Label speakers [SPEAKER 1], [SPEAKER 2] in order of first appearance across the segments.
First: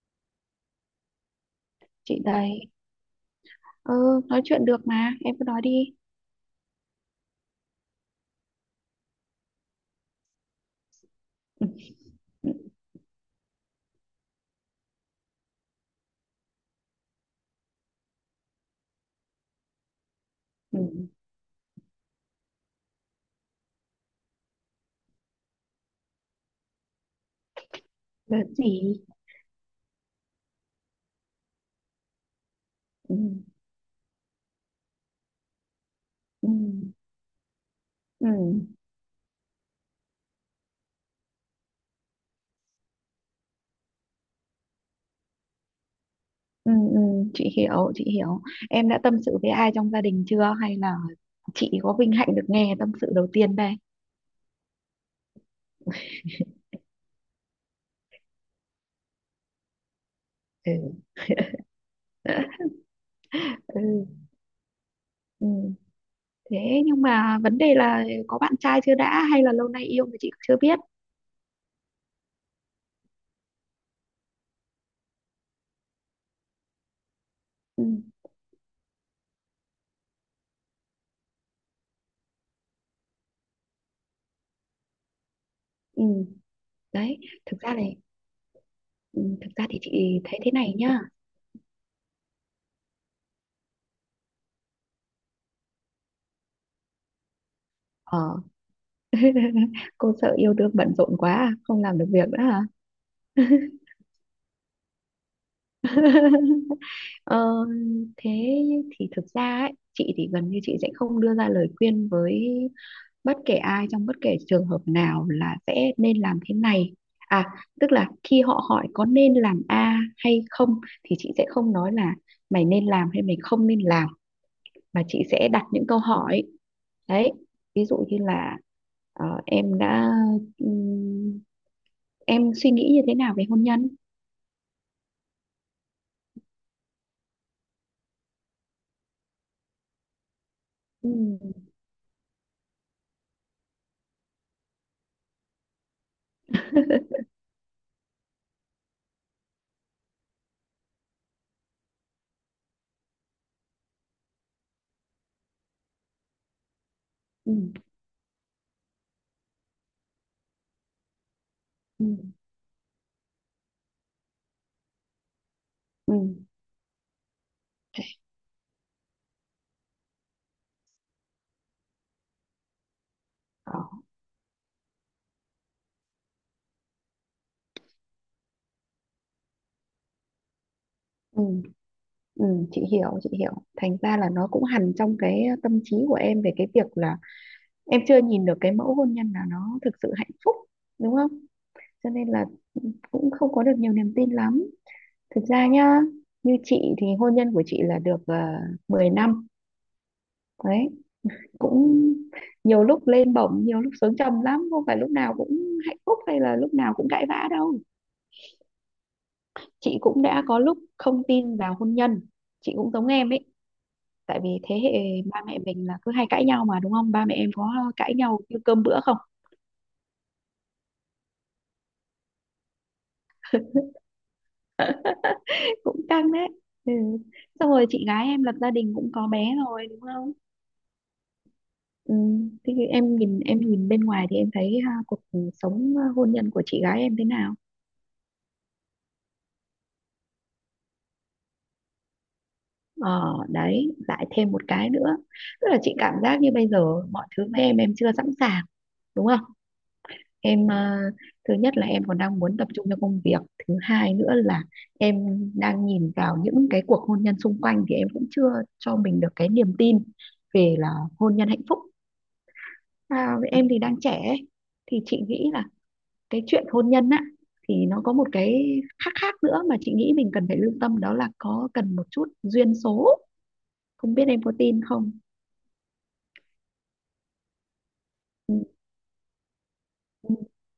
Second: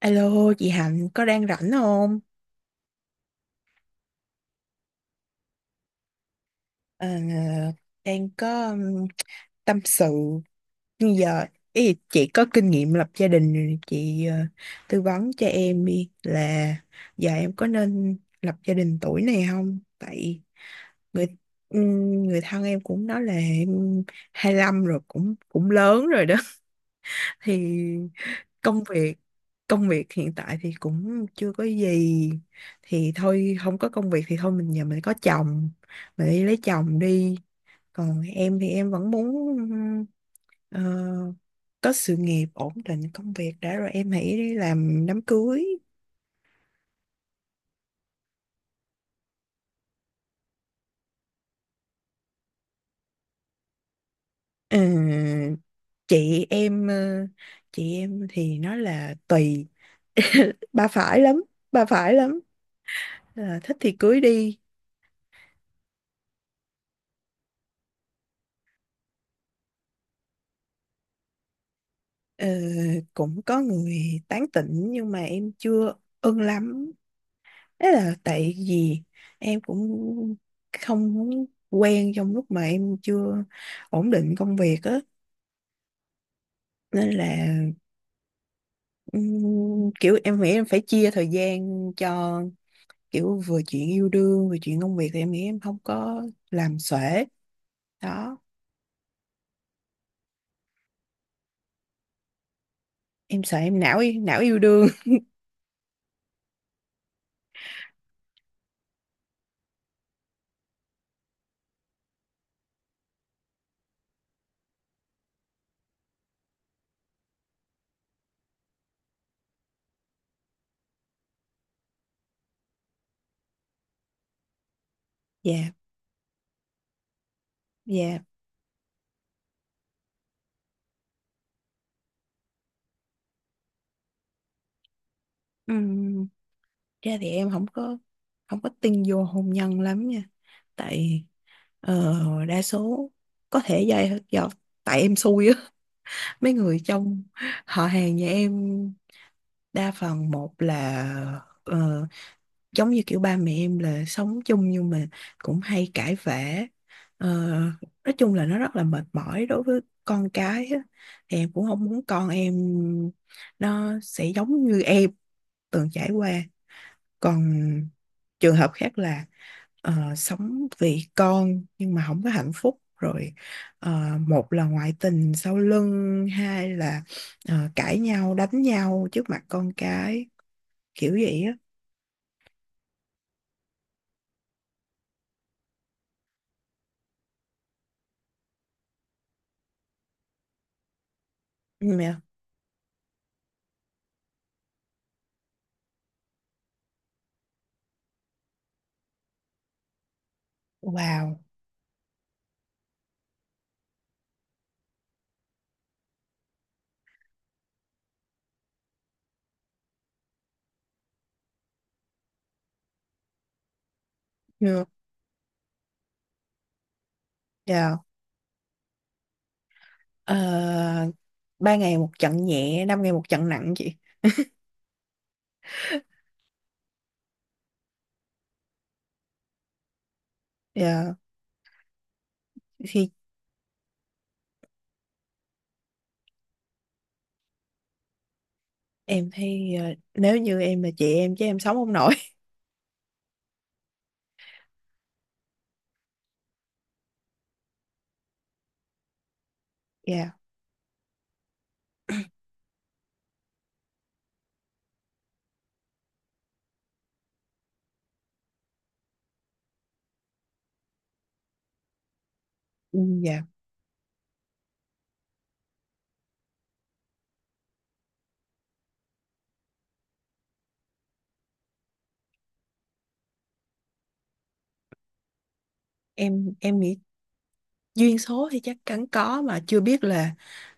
[SPEAKER 1] Alo, chị Hạnh có đang rảnh
[SPEAKER 2] Chị
[SPEAKER 1] không?
[SPEAKER 2] đây. Ừ nói chuyện được mà, em cứ nói đi.
[SPEAKER 1] Ờ, đang có tâm sự như giờ
[SPEAKER 2] ừ,
[SPEAKER 1] ý, chị có
[SPEAKER 2] ừ,
[SPEAKER 1] kinh nghiệm lập gia đình rồi, chị tư vấn cho em đi là giờ em có nên lập gia đình tuổi này không? Tại
[SPEAKER 2] ừ.
[SPEAKER 1] người người thân em cũng nói là em 25 rồi cũng cũng lớn rồi đó. Thì
[SPEAKER 2] Đợt
[SPEAKER 1] công
[SPEAKER 2] gì?
[SPEAKER 1] việc, công việc hiện tại thì cũng chưa có gì thì
[SPEAKER 2] ừ,
[SPEAKER 1] thôi, không có công việc thì thôi mình giờ mình có chồng, mình đi
[SPEAKER 2] ừ,
[SPEAKER 1] lấy chồng đi. Còn
[SPEAKER 2] ừ,
[SPEAKER 1] em thì em vẫn muốn ờ, có sự nghiệp ổn định công việc đã rồi em hãy đi làm đám cưới.
[SPEAKER 2] ừ, ừ. Chị hiểu, chị hiểu. Em đã tâm sự với ai trong gia đình chưa hay là chị có vinh hạnh được nghe tâm sự đầu tiên đây?
[SPEAKER 1] Ờ, chị em chị em thì nói là tùy. Bà
[SPEAKER 2] ừ.
[SPEAKER 1] phải lắm, bà phải lắm. Là thích thì
[SPEAKER 2] ừ,
[SPEAKER 1] cưới đi.
[SPEAKER 2] ừ. Thế nhưng mà vấn đề là có bạn trai chưa đã hay là lâu nay yêu mà chị chưa biết?
[SPEAKER 1] Ờ, cũng có người tán tỉnh nhưng mà em chưa ưng lắm.
[SPEAKER 2] ừ,
[SPEAKER 1] Đấy là tại vì em cũng không muốn quen trong lúc mà em chưa ổn định công việc á.
[SPEAKER 2] ừ.
[SPEAKER 1] Nên
[SPEAKER 2] Đấy,
[SPEAKER 1] là
[SPEAKER 2] thực ra này, ừ, thực ra thì
[SPEAKER 1] kiểu
[SPEAKER 2] chị thấy
[SPEAKER 1] em nghĩ
[SPEAKER 2] thế
[SPEAKER 1] em
[SPEAKER 2] này
[SPEAKER 1] phải
[SPEAKER 2] nhá.
[SPEAKER 1] chia thời gian cho kiểu vừa chuyện yêu đương vừa chuyện công việc thì em nghĩ em không có làm xuể.
[SPEAKER 2] Ờ,
[SPEAKER 1] Đó,
[SPEAKER 2] cô sợ yêu đương bận rộn quá à? Không làm được việc nữa hả?
[SPEAKER 1] em sợ em não não yêu đương.
[SPEAKER 2] ờ, Thế thì thực ra ấy, chị thì gần như chị sẽ không đưa ra lời khuyên với bất kể ai trong bất kể trường hợp nào là sẽ nên làm thế này, à, tức là khi họ hỏi có nên làm A hay không thì chị sẽ không nói là mày nên làm hay mày không nên làm, mà chị sẽ đặt
[SPEAKER 1] Dạ,
[SPEAKER 2] những câu hỏi. Đấy, ví dụ
[SPEAKER 1] dạ.
[SPEAKER 2] như là ờ, em đã em suy nghĩ như thế nào về hôn nhân?
[SPEAKER 1] Ừm, ra thì em không có, không có tin vô hôn nhân lắm nha.
[SPEAKER 2] ừ
[SPEAKER 1] Tại ờ, đa số có thể do, do tại em xui á, mấy người trong họ hàng nhà em đa phần một là ờ, giống như kiểu ba mẹ em là sống chung nhưng mà cũng hay cãi vã. Ờ,
[SPEAKER 2] ừ
[SPEAKER 1] nói chung là nó rất là mệt mỏi đối với con cái á. Thì em cũng không muốn
[SPEAKER 2] ừ
[SPEAKER 1] con em nó sẽ giống như em từng trải
[SPEAKER 2] ừ
[SPEAKER 1] qua. Còn trường hợp khác là sống vì con nhưng mà không có hạnh phúc rồi,
[SPEAKER 2] đó
[SPEAKER 1] một là ngoại tình sau lưng, hai là cãi nhau đánh nhau trước mặt con cái, kiểu vậy
[SPEAKER 2] ừ
[SPEAKER 1] á.
[SPEAKER 2] ừ chị hiểu, chị hiểu. Thành ra là nó cũng hằn trong cái tâm trí của em về cái việc là em chưa nhìn được cái mẫu hôn nhân nào nó thực sự hạnh phúc, đúng không?
[SPEAKER 1] Ừ,
[SPEAKER 2] Cho
[SPEAKER 1] yeah.
[SPEAKER 2] nên là cũng không có được nhiều niềm tin lắm. Thực ra nhá, như chị thì hôn nhân của chị là được 10 năm đấy.
[SPEAKER 1] Wow.
[SPEAKER 2] Cũng nhiều lúc lên bổng, nhiều lúc xuống trầm lắm, không phải lúc nào cũng hạnh phúc hay là lúc nào cũng cãi vã đâu. Chị cũng đã có lúc không tin vào hôn nhân, chị cũng giống em ấy, tại vì thế
[SPEAKER 1] Yeah.
[SPEAKER 2] hệ ba mẹ mình là cứ hay cãi nhau mà, đúng không? Ba mẹ em có
[SPEAKER 1] Yeah.
[SPEAKER 2] cãi nhau như cơm bữa không?
[SPEAKER 1] Ờ, ba ngày một trận nhẹ, năm ngày một trận nặng chị.
[SPEAKER 2] Cũng căng đấy. Ừ. Xong rồi chị gái em lập gia đình cũng có bé rồi đúng không?
[SPEAKER 1] Yeah.
[SPEAKER 2] Ừ. Thế thì
[SPEAKER 1] Thì
[SPEAKER 2] em nhìn, em nhìn bên ngoài thì em thấy ha, cuộc sống hôn nhân của chị gái em thế nào?
[SPEAKER 1] em thấy nếu như em là chị em chứ em sống không nổi.
[SPEAKER 2] Ờ đấy lại thêm một cái nữa, tức là chị cảm giác như bây giờ mọi thứ với em chưa sẵn sàng đúng không?
[SPEAKER 1] Dạ.
[SPEAKER 2] em ờ, Thứ nhất là em còn đang muốn tập trung cho công việc, thứ hai nữa là em đang nhìn vào những cái cuộc hôn nhân xung quanh thì em cũng chưa cho mình được cái niềm tin về là hôn nhân hạnh phúc.
[SPEAKER 1] Ừ,
[SPEAKER 2] À,
[SPEAKER 1] dạ.
[SPEAKER 2] em thì đang trẻ ấy. Thì chị nghĩ là cái chuyện hôn nhân á thì nó có một cái khác, khác nữa mà chị nghĩ mình cần phải lưu tâm, đó là có cần một chút duyên số, không biết em có tin không?
[SPEAKER 1] Em nghĩ duyên số thì chắc chắn có, mà chưa biết là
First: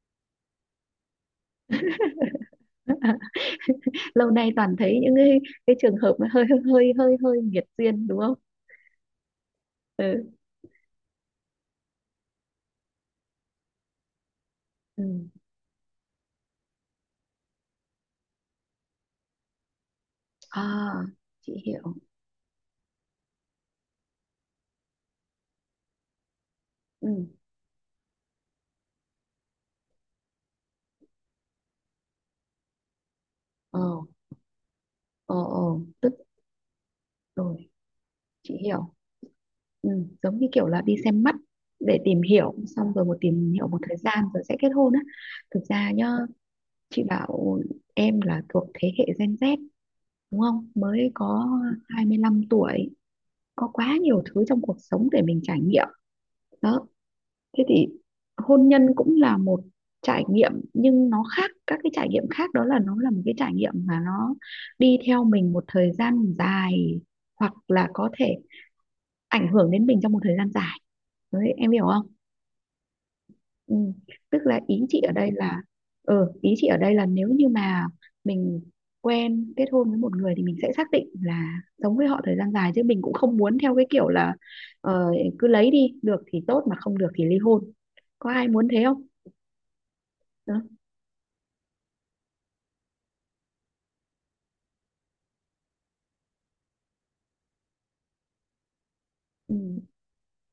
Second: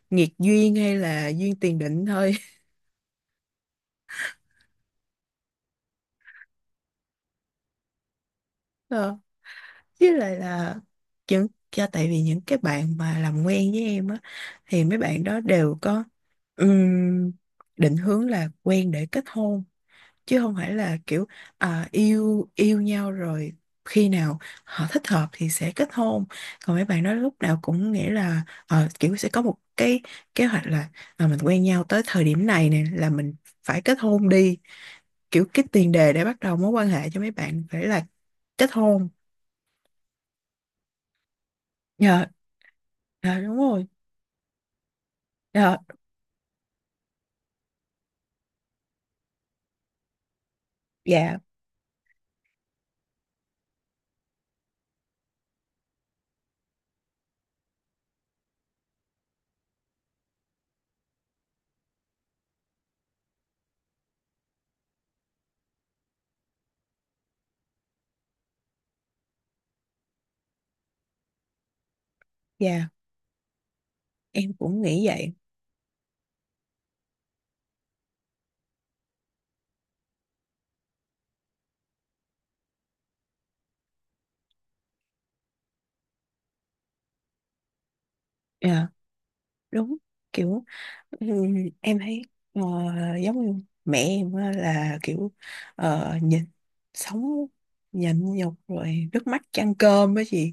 [SPEAKER 1] nghiệt duyên hay là duyên tiền định thôi.
[SPEAKER 2] Lâu nay toàn thấy những cái trường hợp nó hơi hơi nghiệt duyên đúng không?
[SPEAKER 1] Ờ, với
[SPEAKER 2] Ừ.
[SPEAKER 1] lại là những, cho tại vì những cái bạn mà làm quen với em á thì mấy
[SPEAKER 2] Ừ.
[SPEAKER 1] bạn đó đều có ừm, định hướng là quen để kết hôn chứ không phải
[SPEAKER 2] À,
[SPEAKER 1] là kiểu
[SPEAKER 2] chị hiểu.
[SPEAKER 1] à, yêu yêu nhau rồi khi nào họ thích hợp thì sẽ kết hôn. Còn mấy bạn
[SPEAKER 2] Ừ.
[SPEAKER 1] đó lúc nào cũng nghĩ là ờ, kiểu sẽ có một cái kế hoạch là à, mình quen nhau tới thời điểm này nè là mình
[SPEAKER 2] Ờ,
[SPEAKER 1] phải kết hôn đi, kiểu
[SPEAKER 2] ờ,
[SPEAKER 1] cái tiền đề
[SPEAKER 2] tức
[SPEAKER 1] để bắt đầu mối quan hệ cho mấy bạn
[SPEAKER 2] rồi,
[SPEAKER 1] phải là
[SPEAKER 2] chị
[SPEAKER 1] kết
[SPEAKER 2] hiểu.
[SPEAKER 1] hôn.
[SPEAKER 2] Ừ, giống như kiểu là đi xem mắt để tìm
[SPEAKER 1] Dạ.
[SPEAKER 2] hiểu, xong rồi một
[SPEAKER 1] Dạ
[SPEAKER 2] tìm
[SPEAKER 1] đúng
[SPEAKER 2] hiểu một
[SPEAKER 1] rồi.
[SPEAKER 2] thời gian rồi sẽ kết hôn á. Thực
[SPEAKER 1] Dạ.
[SPEAKER 2] ra nhá, chị bảo em là thuộc thế hệ Gen Z đúng không? Mới
[SPEAKER 1] Dạ.
[SPEAKER 2] có 25 tuổi, có quá nhiều thứ trong cuộc sống để mình trải nghiệm. Đó, thế thì hôn nhân cũng là một trải nghiệm, nhưng nó khác các cái trải nghiệm khác, đó là nó là một cái trải nghiệm mà nó đi theo mình một thời gian dài, hoặc là có thể ảnh hưởng đến mình trong một thời gian dài. Đấy, em hiểu không?
[SPEAKER 1] Dạ
[SPEAKER 2] Ừ. Tức
[SPEAKER 1] em
[SPEAKER 2] là
[SPEAKER 1] cũng
[SPEAKER 2] ý chị
[SPEAKER 1] nghĩ
[SPEAKER 2] ở đây
[SPEAKER 1] vậy.
[SPEAKER 2] là ừ, ý chị ở đây là nếu như mà mình quen kết hôn với một người thì mình sẽ xác định là sống với họ thời gian dài, chứ mình cũng không muốn theo cái kiểu là ờ, cứ lấy đi được thì tốt mà không được thì ly hôn, có ai muốn thế
[SPEAKER 1] Dạ
[SPEAKER 2] không?
[SPEAKER 1] đúng.
[SPEAKER 2] Ừ,
[SPEAKER 1] Kiểu em thấy ờ, giống như mẹ em á là kiểu nhìn sống nhịn nhục rồi nước mắt
[SPEAKER 2] ừ
[SPEAKER 1] chan cơm á chị,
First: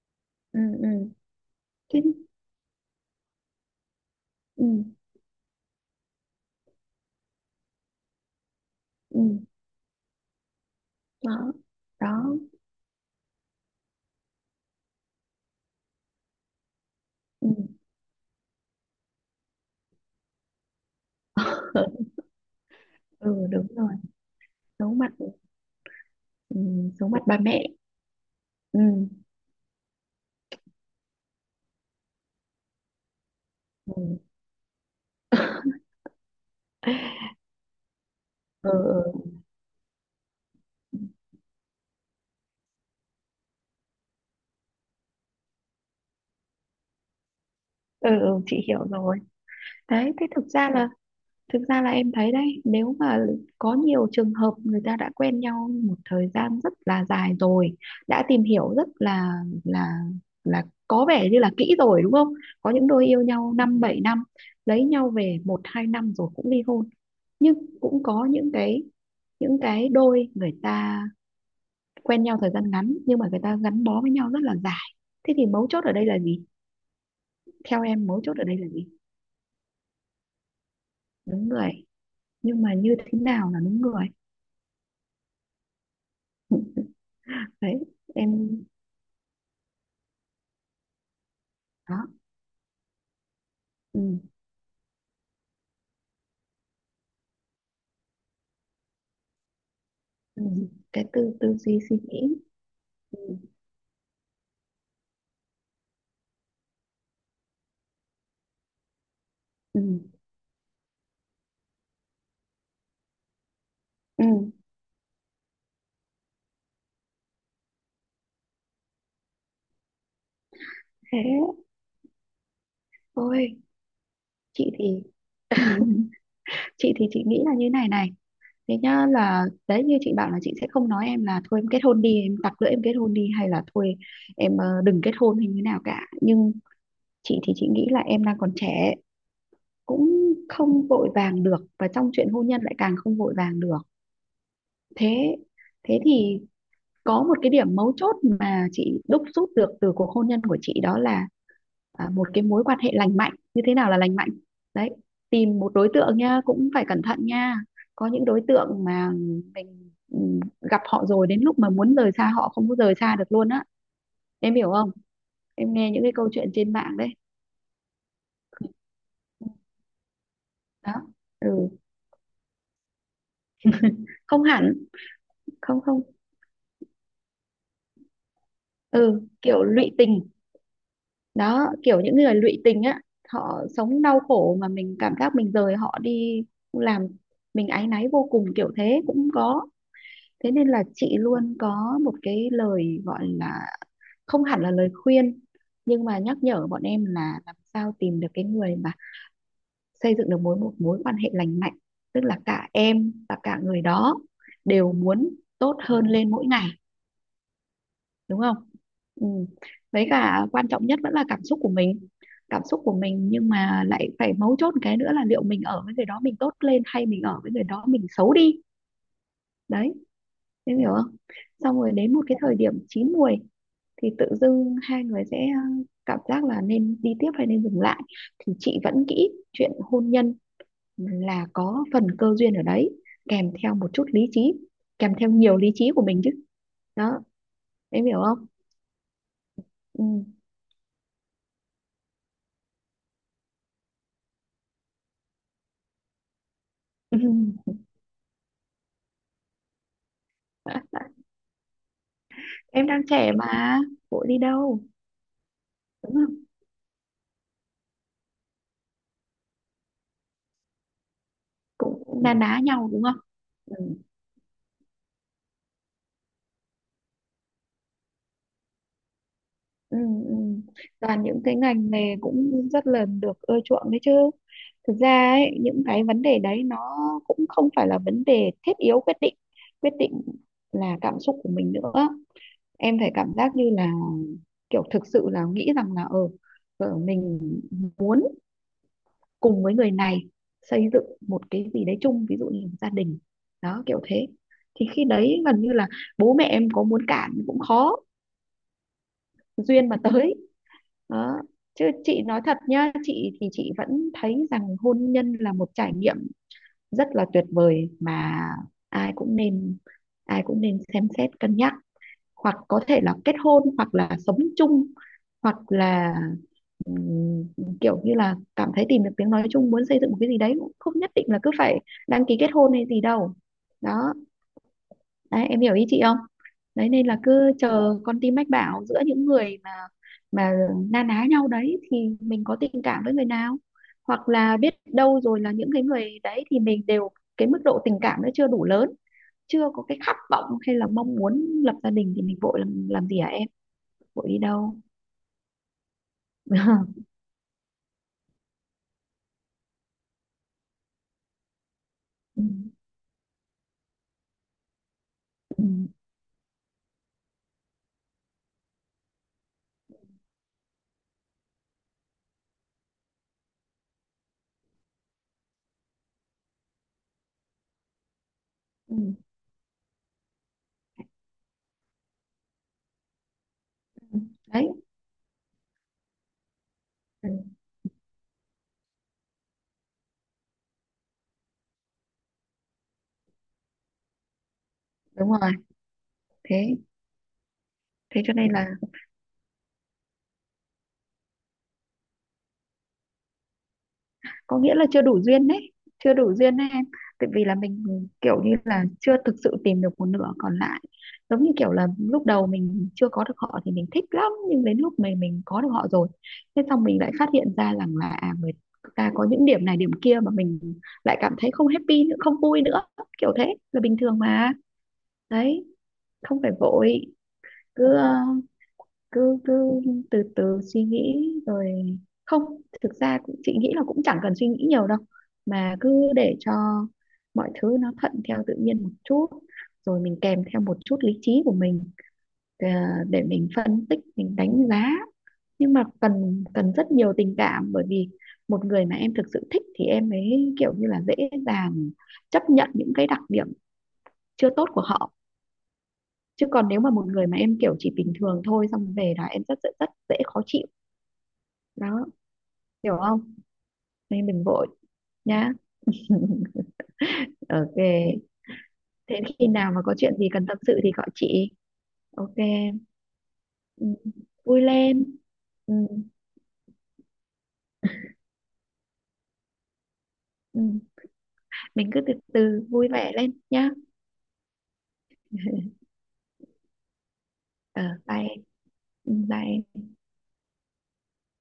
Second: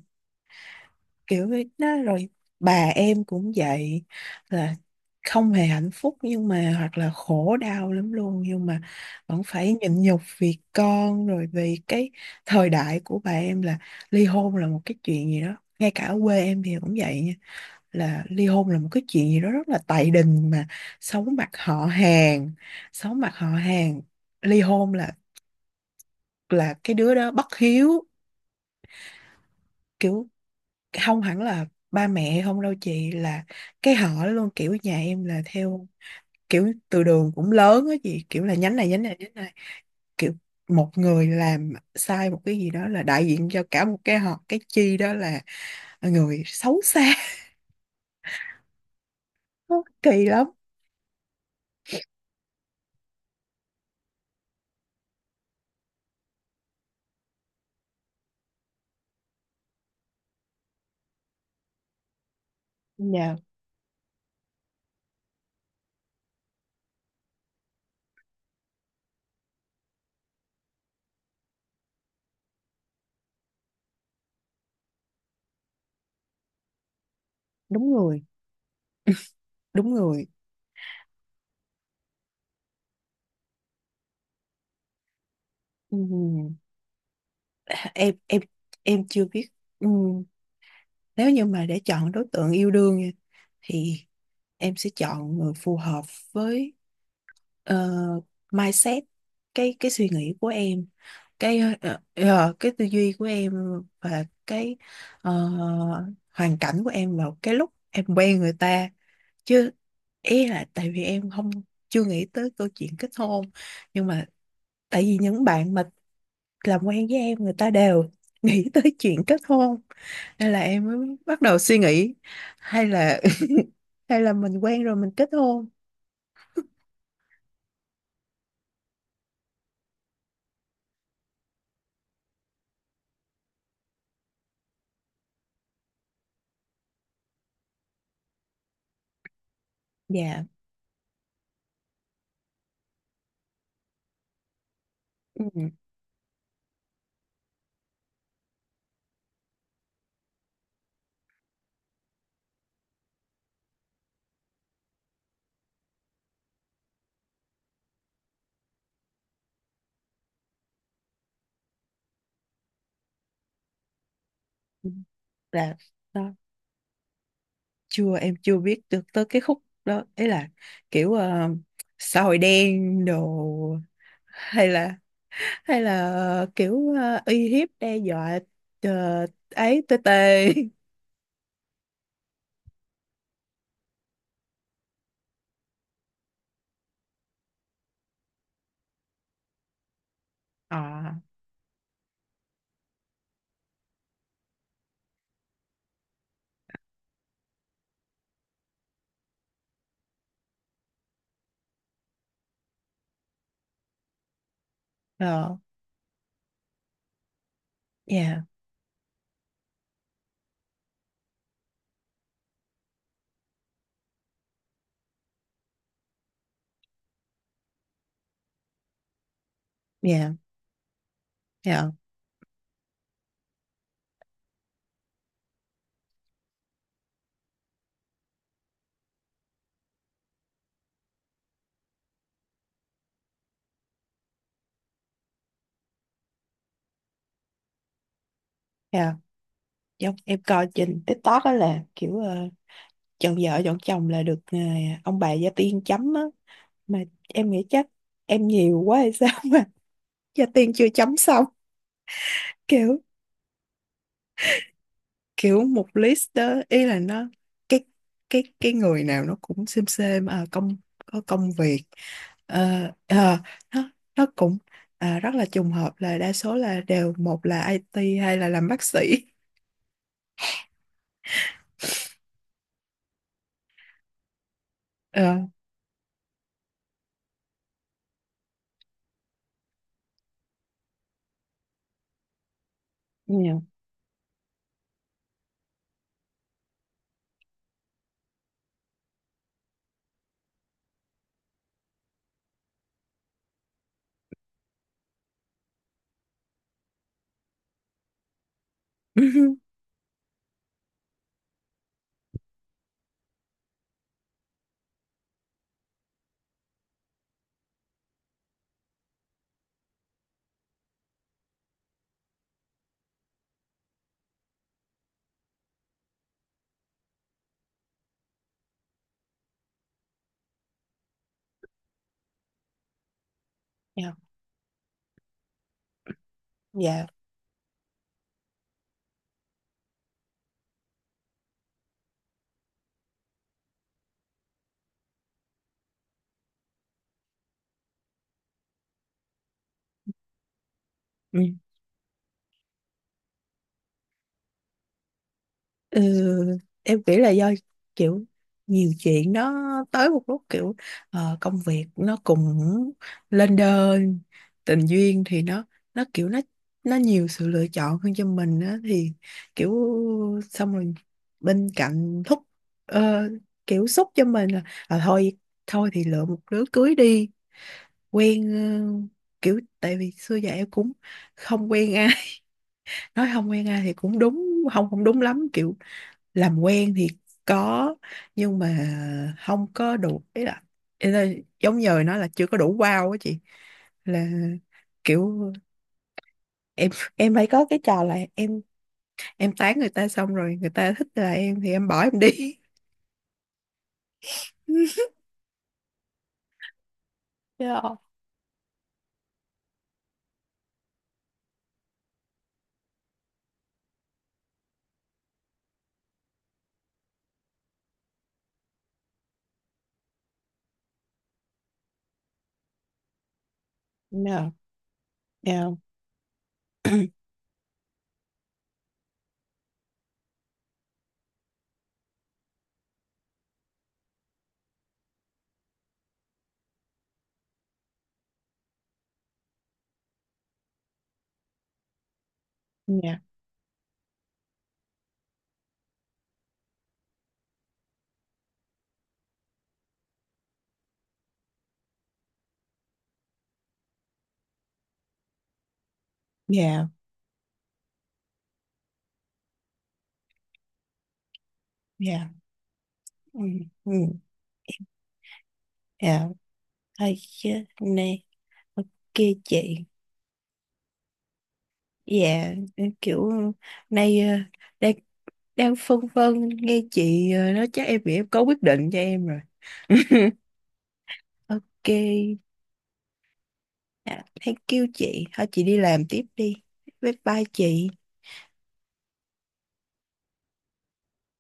[SPEAKER 2] ừ ừ
[SPEAKER 1] kiểu vậy đó
[SPEAKER 2] cái
[SPEAKER 1] rồi bà em cũng vậy,
[SPEAKER 2] ừ
[SPEAKER 1] là không hề hạnh phúc nhưng mà hoặc là khổ đau lắm luôn nhưng mà
[SPEAKER 2] ừ
[SPEAKER 1] vẫn phải nhịn nhục vì con rồi
[SPEAKER 2] đó
[SPEAKER 1] vì cái
[SPEAKER 2] đó
[SPEAKER 1] thời đại của bà em là ly hôn là một cái chuyện gì đó, ngay cả ở quê em thì cũng vậy nha,
[SPEAKER 2] ừ.
[SPEAKER 1] là ly hôn là một cái chuyện gì đó rất là tày đình mà xấu mặt họ hàng, xấu mặt
[SPEAKER 2] Ừ
[SPEAKER 1] họ
[SPEAKER 2] đúng rồi,
[SPEAKER 1] hàng. Ly hôn
[SPEAKER 2] giấu mặt. Ừ,
[SPEAKER 1] là cái
[SPEAKER 2] giấu
[SPEAKER 1] đứa
[SPEAKER 2] mặt
[SPEAKER 1] đó
[SPEAKER 2] ba
[SPEAKER 1] bất
[SPEAKER 2] mẹ.
[SPEAKER 1] hiếu.
[SPEAKER 2] ừ
[SPEAKER 1] Kiểu không hẳn là ba mẹ không đâu chị, là cái
[SPEAKER 2] ừ
[SPEAKER 1] họ luôn, kiểu nhà em là theo kiểu từ đường cũng lớn á chị, kiểu là
[SPEAKER 2] ừ
[SPEAKER 1] nhánh này nhánh
[SPEAKER 2] ừ
[SPEAKER 1] này nhánh này, kiểu một người làm sai một cái gì đó là đại diện cho cả một cái họ, cái chi đó là người xấu xa.
[SPEAKER 2] ừ, chị hiểu rồi.
[SPEAKER 1] Nó
[SPEAKER 2] Đấy,
[SPEAKER 1] kỳ
[SPEAKER 2] thế thực
[SPEAKER 1] lắm.
[SPEAKER 2] ra là, thực ra là em thấy đấy, nếu mà có nhiều trường hợp người ta đã quen nhau một thời gian rất là dài rồi, đã tìm hiểu rất là là là có vẻ như là kỹ rồi đúng không? Có những đôi yêu
[SPEAKER 1] Dạ,
[SPEAKER 2] nhau năm bảy năm lấy nhau về một hai năm rồi cũng ly hôn, nhưng cũng có những cái, những cái đôi người ta quen nhau thời gian ngắn nhưng mà người ta gắn bó với nhau rất là dài. Thế thì mấu chốt ở đây là gì, theo
[SPEAKER 1] đúng
[SPEAKER 2] em mấu
[SPEAKER 1] người,
[SPEAKER 2] chốt ở đây là gì?
[SPEAKER 1] đúng người.
[SPEAKER 2] Đúng người. Nhưng mà như thế nào là đúng người?
[SPEAKER 1] Ừm,
[SPEAKER 2] Đấy
[SPEAKER 1] em
[SPEAKER 2] em
[SPEAKER 1] em chưa biết. Ừm, nếu như mà để
[SPEAKER 2] đó.
[SPEAKER 1] chọn đối tượng yêu đương nha,
[SPEAKER 2] Ừ.
[SPEAKER 1] thì em sẽ chọn người phù hợp với ờ, mindset, cái suy nghĩ
[SPEAKER 2] Ừ.
[SPEAKER 1] của em,
[SPEAKER 2] Cái tư tư
[SPEAKER 1] cái
[SPEAKER 2] duy suy nghĩ.
[SPEAKER 1] cái tư duy của
[SPEAKER 2] Ừ.
[SPEAKER 1] em và cái ờ, hoàn cảnh của em vào cái lúc em quen người ta. Chứ
[SPEAKER 2] Ừ.
[SPEAKER 1] ý là tại vì em không, chưa nghĩ tới câu chuyện kết hôn, nhưng
[SPEAKER 2] Ừ.
[SPEAKER 1] mà tại vì những bạn mà làm quen với em người ta đều nghĩ tới chuyện kết hôn nên là em mới
[SPEAKER 2] Thế
[SPEAKER 1] bắt đầu suy nghĩ hay là
[SPEAKER 2] thôi
[SPEAKER 1] hay là mình
[SPEAKER 2] chị
[SPEAKER 1] quen rồi
[SPEAKER 2] thì
[SPEAKER 1] mình kết hôn.
[SPEAKER 2] chị thì chị nghĩ là như này này. Thế nhá, là đấy như chị bảo là chị sẽ không nói em là thôi em kết hôn đi, em tặc lưỡi em kết hôn đi, hay là thôi em đừng kết hôn hay như nào cả, nhưng chị thì chị nghĩ là em đang còn trẻ, cũng
[SPEAKER 1] Dạ.
[SPEAKER 2] không vội vàng được, và trong chuyện hôn nhân lại càng không vội vàng được. Thế
[SPEAKER 1] Ừ.
[SPEAKER 2] Thế thì có một cái điểm mấu chốt mà chị đúc rút được từ cuộc hôn nhân của chị, đó là à, một cái mối quan hệ lành mạnh, như thế nào là lành mạnh. Đấy, tìm một đối tượng nha, cũng phải cẩn thận nha. Có những đối tượng mà mình gặp họ rồi đến lúc mà muốn rời xa họ không có rời xa được luôn á, em hiểu không? Em
[SPEAKER 1] Là
[SPEAKER 2] nghe những cái câu
[SPEAKER 1] đó,
[SPEAKER 2] chuyện trên mạng đấy.
[SPEAKER 1] chưa, em chưa biết được tới cái khúc đó ấy, là
[SPEAKER 2] Đó.
[SPEAKER 1] kiểu ờ,
[SPEAKER 2] Ừ.
[SPEAKER 1] xã hội đen đồ,
[SPEAKER 2] Không
[SPEAKER 1] hay
[SPEAKER 2] hẳn.
[SPEAKER 1] là
[SPEAKER 2] Không
[SPEAKER 1] hay
[SPEAKER 2] không.
[SPEAKER 1] là kiểu uy hiếp đe dọa. Ờ,
[SPEAKER 2] Ừ kiểu
[SPEAKER 1] ấy
[SPEAKER 2] lụy
[SPEAKER 1] tê
[SPEAKER 2] tình.
[SPEAKER 1] tê.
[SPEAKER 2] Đó, kiểu những người lụy tình á, họ sống đau khổ mà mình cảm giác mình rời họ đi làm mình áy náy vô cùng, kiểu thế cũng có. Thế nên là
[SPEAKER 1] À.
[SPEAKER 2] chị luôn có một cái lời gọi là không hẳn là lời khuyên, nhưng mà nhắc nhở bọn em là làm sao tìm được cái người mà xây dựng được một mối quan hệ lành mạnh, tức là cả em và cả người đó đều muốn
[SPEAKER 1] Ờ.
[SPEAKER 2] tốt hơn lên mỗi ngày, đúng
[SPEAKER 1] Yeah.
[SPEAKER 2] không? Ừ. Với cả quan trọng nhất vẫn là cảm xúc của mình, cảm xúc của mình, nhưng mà lại phải mấu chốt một cái nữa là liệu mình ở với người đó mình tốt lên hay mình ở với người đó mình xấu đi. Đấy,
[SPEAKER 1] Yeah.
[SPEAKER 2] em hiểu không? Xong
[SPEAKER 1] Yeah.
[SPEAKER 2] rồi đến một cái thời điểm chín muồi thì tự dưng hai người sẽ cảm giác là nên đi tiếp hay nên dừng lại. Thì chị vẫn nghĩ chuyện hôn nhân là có phần cơ duyên ở đấy, kèm theo một chút lý trí, kèm theo nhiều lý trí của mình chứ. Đó, em hiểu không?
[SPEAKER 1] Yeah. Giống em coi trên TikTok á là kiểu chọn vợ chọn chồng là được ông bà gia tiên chấm á mà
[SPEAKER 2] Ừ.
[SPEAKER 1] em nghĩ chắc em nhiều quá hay sao mà gia tiên chưa chấm xong,
[SPEAKER 2] Em đang
[SPEAKER 1] kiểu,
[SPEAKER 2] trẻ mà, vội đi đâu,
[SPEAKER 1] kiểu một
[SPEAKER 2] đúng
[SPEAKER 1] list
[SPEAKER 2] không?
[SPEAKER 1] đó ý là nó cái cái người nào nó cũng xem à, công, có công việc.
[SPEAKER 2] Cũng na ná nhau
[SPEAKER 1] Ờ,
[SPEAKER 2] đúng không?
[SPEAKER 1] ờ,
[SPEAKER 2] ừ,
[SPEAKER 1] nó nó cũng à, rất là trùng hợp là đa số là đều một là IT hay là làm bác sĩ.
[SPEAKER 2] ừ, ừ. Toàn những cái ngành nghề cũng rất là được ưa chuộng đấy chứ. Thực ra
[SPEAKER 1] Ờ,
[SPEAKER 2] ấy, những cái vấn đề đấy nó cũng không phải là vấn đề thiết yếu quyết định. Quyết định là cảm xúc của mình nữa. Em phải cảm giác
[SPEAKER 1] nhiều.
[SPEAKER 2] như là kiểu thực sự là nghĩ rằng là ừ, mình muốn cùng với người này xây dựng một cái gì đấy chung, ví dụ như gia đình. Đó, kiểu thế thì khi đấy gần như là bố mẹ em có muốn cản cũng khó. Duyên mà tới. Đó, chứ chị nói thật nhá, chị thì chị vẫn thấy rằng hôn nhân là một trải nghiệm rất là tuyệt vời mà ai cũng nên, ai cũng nên xem xét cân nhắc, hoặc có thể là kết hôn hoặc là sống chung, hoặc là ừm, kiểu như là cảm thấy tìm được tiếng nói chung, muốn xây dựng một cái gì đấy, cũng không nhất định là cứ phải đăng ký kết hôn hay gì đâu. Đó,
[SPEAKER 1] Nhiều.
[SPEAKER 2] đấy, em hiểu ý chị không? Đấy
[SPEAKER 1] Dạ.
[SPEAKER 2] nên
[SPEAKER 1] Yeah.
[SPEAKER 2] là cứ chờ con tim mách bảo, giữa những người mà mà na ná nhau đấy thì mình có tình cảm với người nào, hoặc là biết đâu rồi là những cái người đấy thì mình đều cái mức độ tình cảm nó chưa đủ lớn, chưa có cái khát vọng hay là mong muốn lập gia đình thì mình vội làm gì hả em, vội đi đâu?
[SPEAKER 1] Ừ, em nghĩ là do kiểu nhiều chuyện nó tới một lúc kiểu công việc nó cũng
[SPEAKER 2] Ừ,
[SPEAKER 1] lên đơn, tình duyên thì
[SPEAKER 2] ừ,
[SPEAKER 1] nó kiểu nó nhiều sự lựa chọn hơn cho mình á thì kiểu, xong rồi bên cạnh thúc ờ, kiểu xúc cho mình là à, thôi, thôi thì lựa một đứa cưới đi. Quen
[SPEAKER 2] ừ,
[SPEAKER 1] ờ, kiểu tại vì xưa giờ em cũng không quen ai. Nói không quen ai thì
[SPEAKER 2] ừ.
[SPEAKER 1] cũng đúng,
[SPEAKER 2] Đấy
[SPEAKER 1] không không đúng lắm, kiểu làm quen thì có, nhưng mà không có đủ ý là giống như nó là chưa có đủ wow á chị, là
[SPEAKER 2] đúng rồi.
[SPEAKER 1] kiểu
[SPEAKER 2] Thế
[SPEAKER 1] em phải có cái trò là
[SPEAKER 2] Thế cho nên là
[SPEAKER 1] em tán người ta xong rồi người ta thích là em thì em bỏ em đi.
[SPEAKER 2] có nghĩa là chưa đủ duyên đấy, chưa đủ duyên đấy em. Tại vì là mình
[SPEAKER 1] Yeah.
[SPEAKER 2] kiểu như là chưa thực sự tìm được một nửa còn lại, giống như kiểu là lúc đầu mình chưa có được họ thì mình thích lắm, nhưng đến lúc mình có được họ rồi thế xong mình lại phát hiện ra rằng là à, người ta có những điểm này điểm kia mà mình lại cảm thấy không happy nữa, không vui nữa. Kiểu thế là bình thường mà.
[SPEAKER 1] No,
[SPEAKER 2] Đấy,
[SPEAKER 1] no.
[SPEAKER 2] không phải vội. Cứ ờ, cứ cứ từ từ suy nghĩ rồi, không, thực ra cũng chị nghĩ là cũng chẳng cần suy nghĩ nhiều đâu, mà cứ để cho mọi thứ nó thuận theo tự nhiên một chút, rồi mình kèm theo một chút lý trí của mình, ờ,
[SPEAKER 1] No,
[SPEAKER 2] để mình phân tích mình đánh giá, nhưng mà cần, cần rất nhiều tình cảm, bởi vì một người mà em thực sự thích thì em mới kiểu như là dễ dàng chấp nhận những cái đặc điểm chưa tốt của họ, chứ còn nếu mà
[SPEAKER 1] no,
[SPEAKER 2] một người mà em kiểu chỉ bình thường thôi xong về là em rất rất rất dễ khó chịu. Đó,
[SPEAKER 1] no.
[SPEAKER 2] hiểu không?
[SPEAKER 1] Mm, mm,
[SPEAKER 2] Nên đừng vội nhá.
[SPEAKER 1] no. Thôi chứ, này,
[SPEAKER 2] Ok,
[SPEAKER 1] ok
[SPEAKER 2] thế khi nào
[SPEAKER 1] chị.
[SPEAKER 2] mà có chuyện gì cần tâm sự thì gọi chị. Ok.
[SPEAKER 1] Dạ, kiểu
[SPEAKER 2] Ừ.
[SPEAKER 1] nay
[SPEAKER 2] Vui
[SPEAKER 1] đang
[SPEAKER 2] lên.
[SPEAKER 1] đang
[SPEAKER 2] Ừ.
[SPEAKER 1] phân vân nghe chị nói chắc em nghĩ em có quyết định cho em rồi.
[SPEAKER 2] Ừ.
[SPEAKER 1] Ok,
[SPEAKER 2] Mình cứ từ từ vui vẻ lên nhá.
[SPEAKER 1] à, thank you chị. Thôi chị đi làm tiếp đi. Bye bye
[SPEAKER 2] Ờ
[SPEAKER 1] chị.
[SPEAKER 2] bye. Ừ, bye.